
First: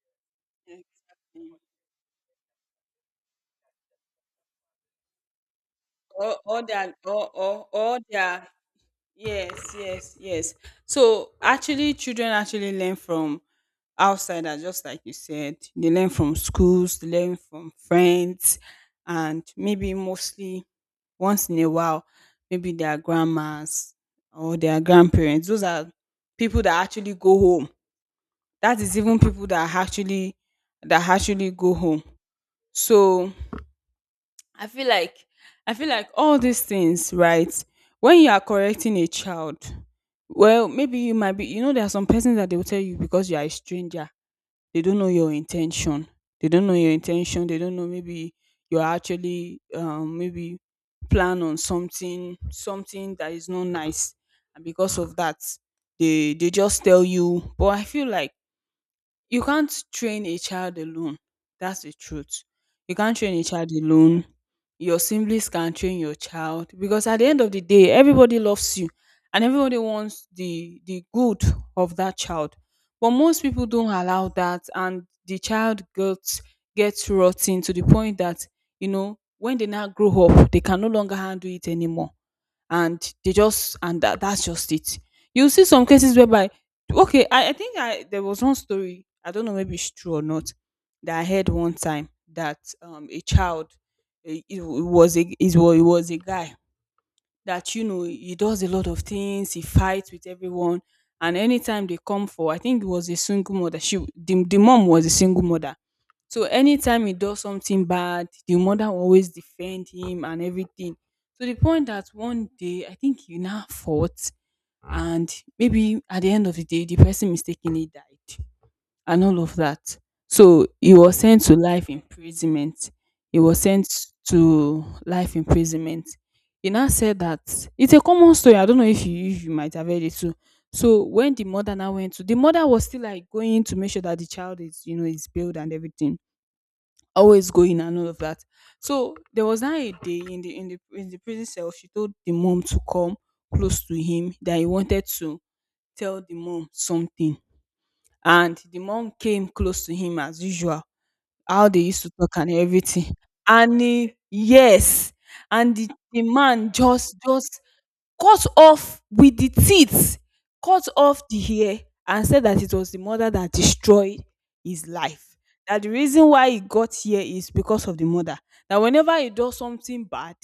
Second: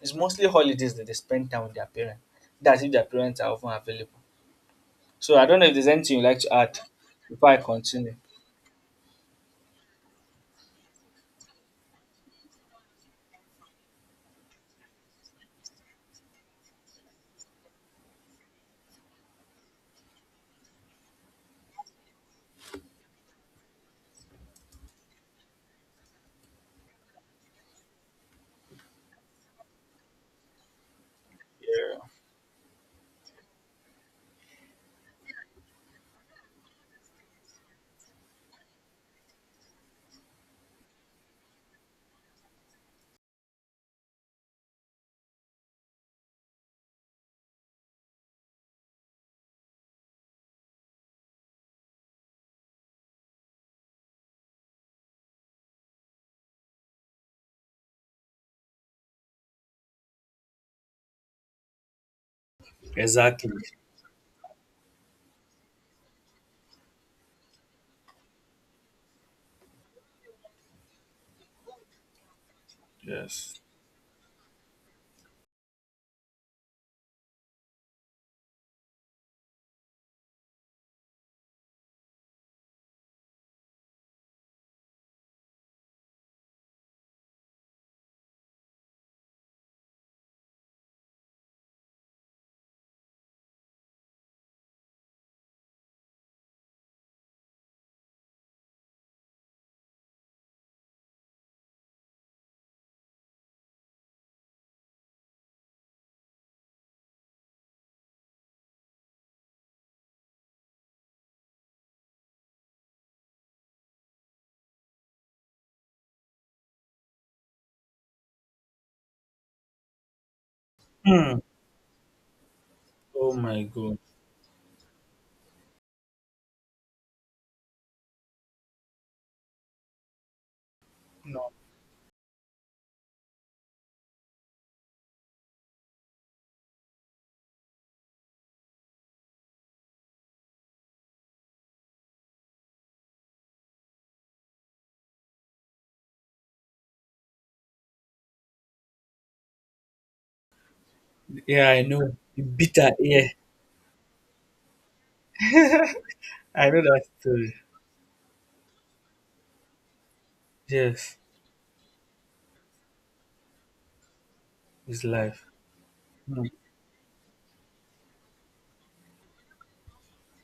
Speaker 2: It's mostly
Speaker 1: exactly.
Speaker 2: holidays that they spend time with their parents. That's if their parents are often available. So I don't know if there's anything you'd
Speaker 1: All
Speaker 2: like to
Speaker 1: or
Speaker 2: add
Speaker 1: their all,
Speaker 2: before I
Speaker 1: all or
Speaker 2: continue.
Speaker 1: their yes, yes, yes. So actually children actually learn from outsiders, just like you said. They learn from schools, they learn from friends, and maybe mostly once in a while, maybe their grandmas or their grandparents. Those are people that actually go home. That is even people that actually go home. So I feel like I feel like all these things, right? When you are correcting a child, well, maybe you might be, you know, there are some persons that they will tell you because you are a stranger, they don't know your intention. They don't know your intention, they don't know maybe you're actually maybe plan on something that is not nice, and because of that they just tell you. But I feel like you can't train a child alone. That's the truth. You can't train a
Speaker 2: Exactly.
Speaker 1: child alone, your siblings can train your child, because at the end of the day, everybody loves you and everybody wants the good of that child. But most
Speaker 2: Yes.
Speaker 1: people don't allow that, and the child gets rotten to the point that, you know, when they now grow up, they can no longer handle it anymore, and they just, and that's just it. You see some cases whereby, okay, I think I there was one story, I don't know maybe it's true or not, that I heard one time that a child, eh, it, w- it was a guy that, you know, he does a lot of things, he fights with everyone, and anytime they come for, I think it was a single mother, the mom was a single mother. So anytime he does something bad, the mother will always defend him and everything. To the point that one day, I think he now fought, and maybe at the end of the day, the person mistakenly died, and all of that. So he was sent to life imprisonment.
Speaker 2: Oh
Speaker 1: He was
Speaker 2: my
Speaker 1: sent
Speaker 2: god.
Speaker 1: to life imprisonment. He now said that it's a common story. I don't know if you, if you might have heard it too. So when the
Speaker 2: No.
Speaker 1: mother now went to, the mother was still like going to make sure that the child is, you know, is bailed and everything, always going and all of that. So there was now a day in the prison cell, she told the mom to come close to him that he wanted to tell the mom something. And the mom came close to him as usual,
Speaker 2: Yeah,
Speaker 1: how they
Speaker 2: I
Speaker 1: used to
Speaker 2: know.
Speaker 1: talk and
Speaker 2: Bitter,
Speaker 1: everything.
Speaker 2: yeah.
Speaker 1: And he, yes, and the
Speaker 2: I
Speaker 1: man
Speaker 2: know that
Speaker 1: just
Speaker 2: story.
Speaker 1: just cut off with the teeth, cut
Speaker 2: Yes,
Speaker 1: off the hair, and said that it was the mother that destroyed his
Speaker 2: it's
Speaker 1: life,
Speaker 2: life.
Speaker 1: that the reason why he got here is because of the mother, that whenever he does something bad,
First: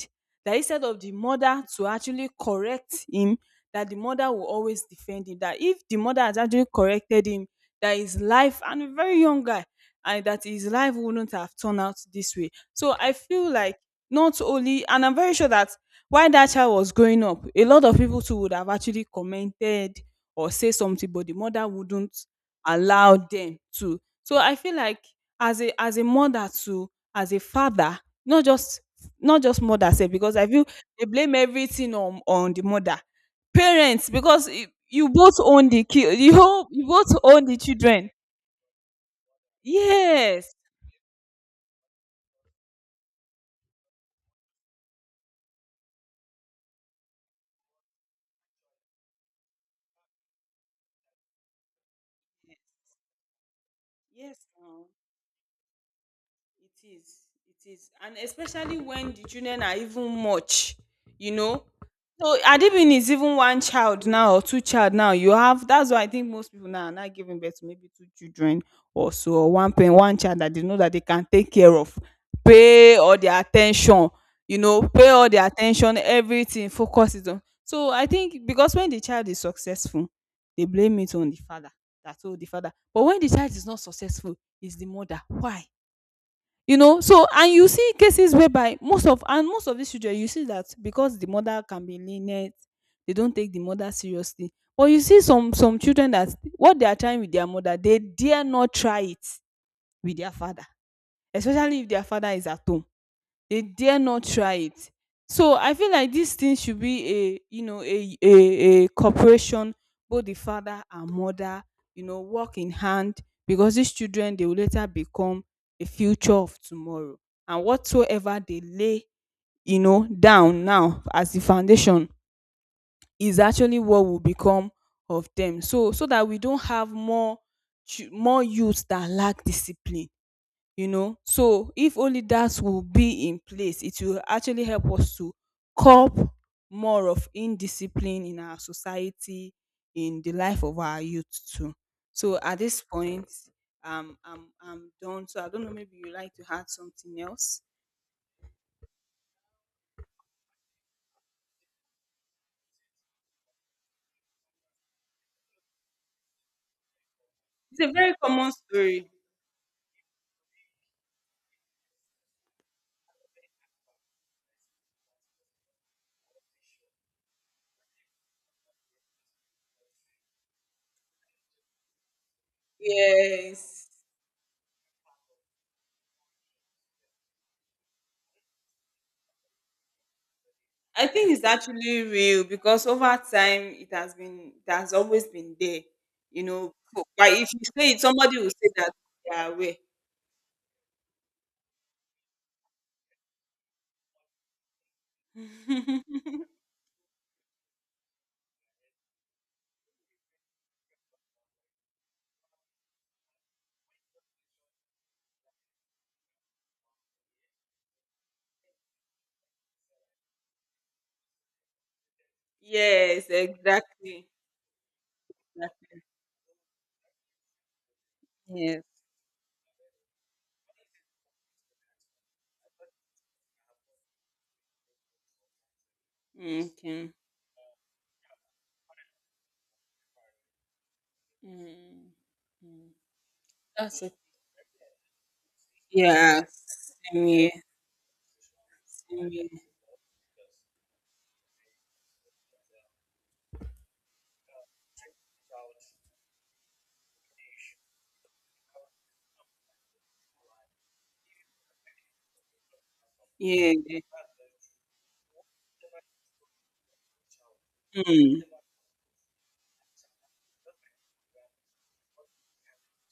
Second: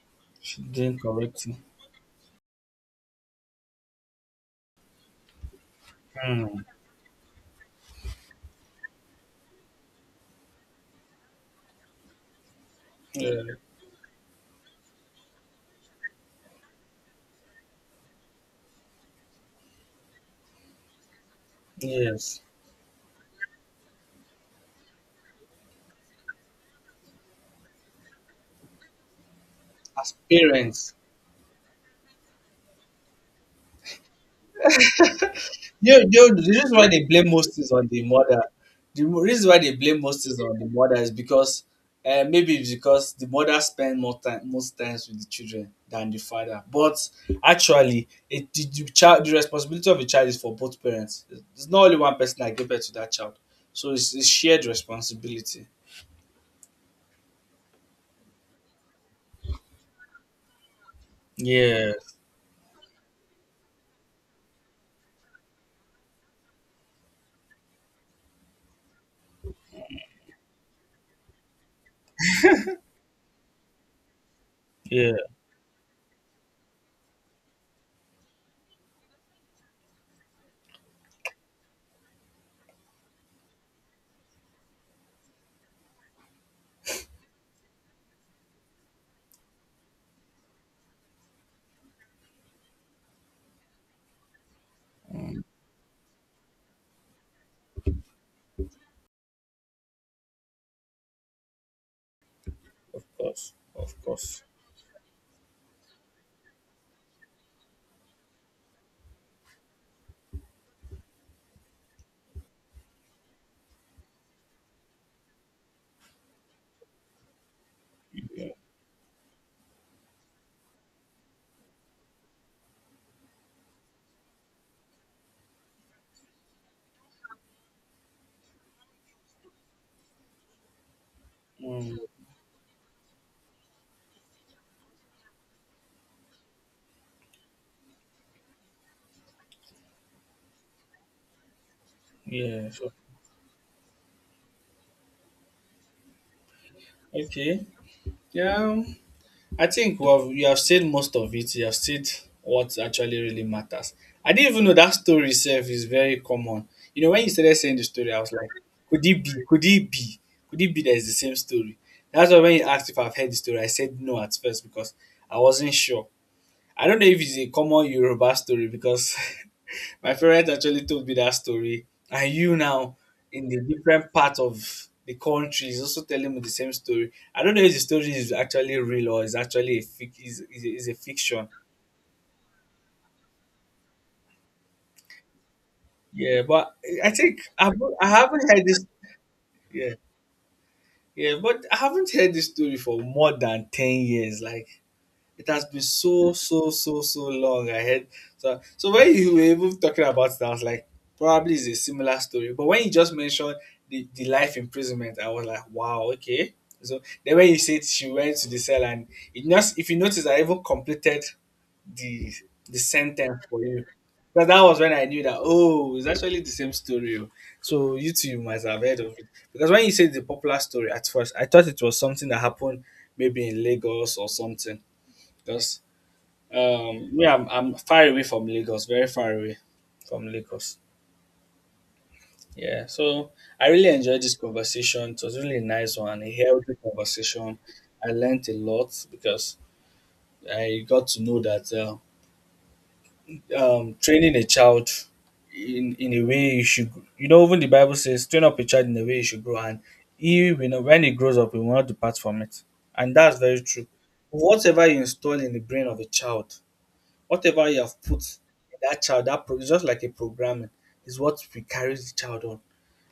Speaker 1: that
Speaker 2: She
Speaker 1: instead
Speaker 2: didn't
Speaker 1: of the
Speaker 2: correct him.
Speaker 1: mother to actually correct him, that the mother will always defend him, that if the mother has
Speaker 2: Hmm.
Speaker 1: actually corrected him, that his life, and a very young guy, and that his life wouldn't have turned out this way. So I
Speaker 2: Yeah.
Speaker 1: feel like, not only, and I'm very sure that while that child was growing up, a lot of people too would have actually commented or say something, but the mother wouldn't
Speaker 2: Yes.
Speaker 1: allow them to. So I feel like as a mother too, as a father, not just not just mother sef,
Speaker 2: As
Speaker 1: because I feel
Speaker 2: parents,
Speaker 1: they blame everything on the mother. Parents, because you both own the
Speaker 2: you
Speaker 1: kid,
Speaker 2: know,
Speaker 1: you
Speaker 2: the reason
Speaker 1: you
Speaker 2: why they
Speaker 1: both
Speaker 2: blame
Speaker 1: own
Speaker 2: most
Speaker 1: the
Speaker 2: is on the
Speaker 1: children.
Speaker 2: mother. The reason why they blame most is
Speaker 1: Yes.
Speaker 2: on the mother is because maybe it's because the mother spends more time, most times, with the children than the father. But actually, it the child, the responsibility of a child is for both parents. It's not only one person that gave birth to that child, so it's
Speaker 1: Yes.
Speaker 2: shared responsibility.
Speaker 1: It is, it is. And especially when the children are even much, you know.
Speaker 2: Yeah.
Speaker 1: So Adibin is even one child now or two child now. You have, that's why I think most people now are not giving birth to maybe two children or so, or one child that they know that they can take care of, pay all their attention, you know, pay
Speaker 2: Yeah.
Speaker 1: all their attention, everything, focus is on. So I think because when the child is successful, they blame it on the father. That's all the father. But when the child is not successful, it's the mother. Why? You know, so, and you see cases whereby most of these children, you see that because the mother can be lenient, they don't take the mother seriously. But you see some children that what they are trying with their mother they dare not try it with their father, especially if their father is at home,
Speaker 2: Of course,
Speaker 1: they dare
Speaker 2: of
Speaker 1: not
Speaker 2: course.
Speaker 1: try it. So I feel like this thing should be a, you know, a cooperation, both the father and mother, you know, work in hand, because these children, they will later become a future of tomorrow, and whatsoever
Speaker 2: Yeah.
Speaker 1: they lay, you know, down now as the foundation is actually what will become of them. So so that we don't have more youths that lack discipline, you know. So
Speaker 2: Mm,
Speaker 1: if only that will be in place, it will actually help us to curb more of indiscipline in our society, in the life of our youth too. So at
Speaker 2: yeah.
Speaker 1: this
Speaker 2: So,
Speaker 1: point, I'm done, so I don't know maybe you like to add something else.
Speaker 2: okay. Yeah. I think we have you have said most of it. You have said what actually really matters. I didn't even know that story itself is very common. You know, when you started saying
Speaker 1: It's
Speaker 2: the
Speaker 1: a
Speaker 2: story,
Speaker 1: very
Speaker 2: I was like,
Speaker 1: common
Speaker 2: could
Speaker 1: story.
Speaker 2: it be? Could it be? Could it be that it's the same story? That's why when you asked if I've heard the story, I said no at first because I wasn't sure. I don't know if it's a common Yoruba story because [LAUGHS] my parents actually told me that story. And you now, in the
Speaker 1: Yes.
Speaker 2: different part of the country, is also telling me the same story. I don't know if the story is actually real or is actually is a
Speaker 1: I think it's
Speaker 2: fiction.
Speaker 1: actually real because over time it has been, it has always been there.
Speaker 2: Yeah,
Speaker 1: You
Speaker 2: but
Speaker 1: know, but
Speaker 2: I think
Speaker 1: if you
Speaker 2: I've,
Speaker 1: say it,
Speaker 2: I
Speaker 1: somebody
Speaker 2: haven't
Speaker 1: will
Speaker 2: heard
Speaker 1: say
Speaker 2: this.
Speaker 1: that they are aware.
Speaker 2: Yeah, yeah, but I haven't heard this story for more than 10 years. Like, it has been so long. I had so so, when you were even talking about it, I was like, probably it's a similar story. But when you just mentioned the life imprisonment, I was like, wow, okay. So then when you said she went to the cell and it just, if you notice, I even completed the the
Speaker 1: Yes,
Speaker 2: sentence for you.
Speaker 1: exactly.
Speaker 2: Because that was when I knew that, oh,
Speaker 1: Exactly.
Speaker 2: it's actually the same story. Oh. So you two, you must have
Speaker 1: Yes.
Speaker 2: heard of it. Because when you said the popular story at first, I thought it was something that happened maybe in Lagos or something, because
Speaker 1: Okay.
Speaker 2: me, I'm far away from Lagos, very far away from Lagos,
Speaker 1: Mm,
Speaker 2: yeah.
Speaker 1: mm.
Speaker 2: So I really
Speaker 1: That's okay.
Speaker 2: enjoyed this conversation. It was really a nice one, a
Speaker 1: Yeah,
Speaker 2: healthy
Speaker 1: same here.
Speaker 2: conversation. I learned a lot
Speaker 1: Same here.
Speaker 2: because I got to know that training a child in a way you should, you know, even the Bible says train up a child in a way you should grow and he will not, when he grows up he will not depart from it, and that's very
Speaker 1: Yeah.
Speaker 2: true. Whatever you install in the brain of a child, whatever you have put
Speaker 1: Mm,
Speaker 2: in that child, it's just like a programming, is what we carry the child on.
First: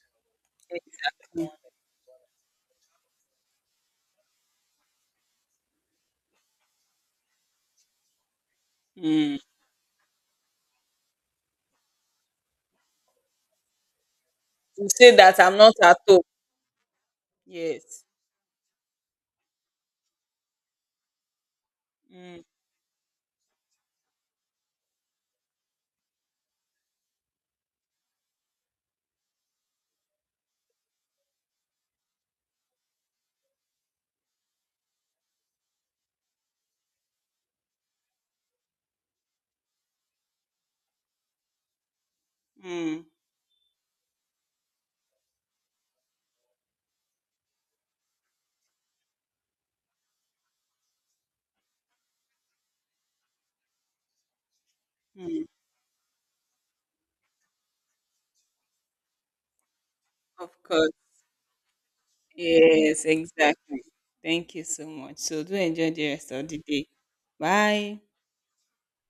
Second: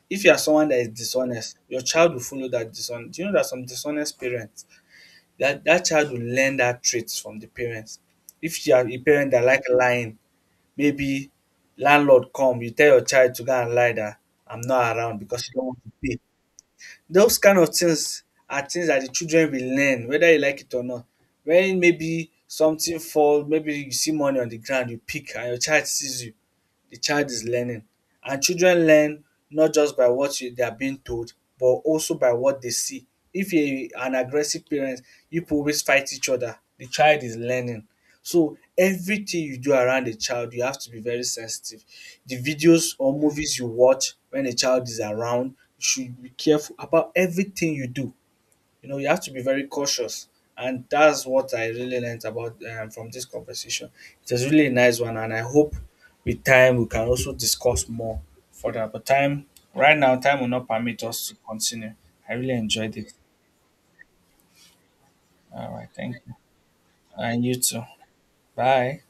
Speaker 2: If you are someone that is
Speaker 1: exactly.
Speaker 2: dishonest, your child will follow that dishonest. Do you know that some dishonest parents, that child will learn that traits from the parents. If you are a parent
Speaker 1: Mm.
Speaker 2: that like lying, maybe landlord come, you tell your child to go and lie that I'm
Speaker 1: To
Speaker 2: not
Speaker 1: say
Speaker 2: around
Speaker 1: that
Speaker 2: because you
Speaker 1: I'm
Speaker 2: don't
Speaker 1: not
Speaker 2: want to
Speaker 1: at
Speaker 2: pay.
Speaker 1: home.
Speaker 2: Those kind of
Speaker 1: Yes.
Speaker 2: things are things that the children will learn whether you like it or not. When maybe
Speaker 1: Mm,
Speaker 2: something fall, maybe you see money on the ground, you pick and your child sees you, the child is learning. And children learn not just by what you, they are being told, but also by what they see. If you are an aggressive parent, you people always fight each other, the child is learning. So everything you do around the child, you have to be very sensitive. The videos
Speaker 1: mm.
Speaker 2: or movies you watch when a child is around, you should be careful about everything you do. You know, you have to be very cautious, and that's what I really learned about, from this conversation. It was really a nice one, and I hope with time we can also discuss more further, but time, right now time will
Speaker 1: Of
Speaker 2: not
Speaker 1: course.
Speaker 2: permit us to continue. I really enjoyed
Speaker 1: Yes,
Speaker 2: it.
Speaker 1: exactly. Thank you so much. So do
Speaker 2: All right,
Speaker 1: enjoy the
Speaker 2: thank
Speaker 1: rest
Speaker 2: you,
Speaker 1: of the day.
Speaker 2: and you too.
Speaker 1: Bye.
Speaker 2: Bye.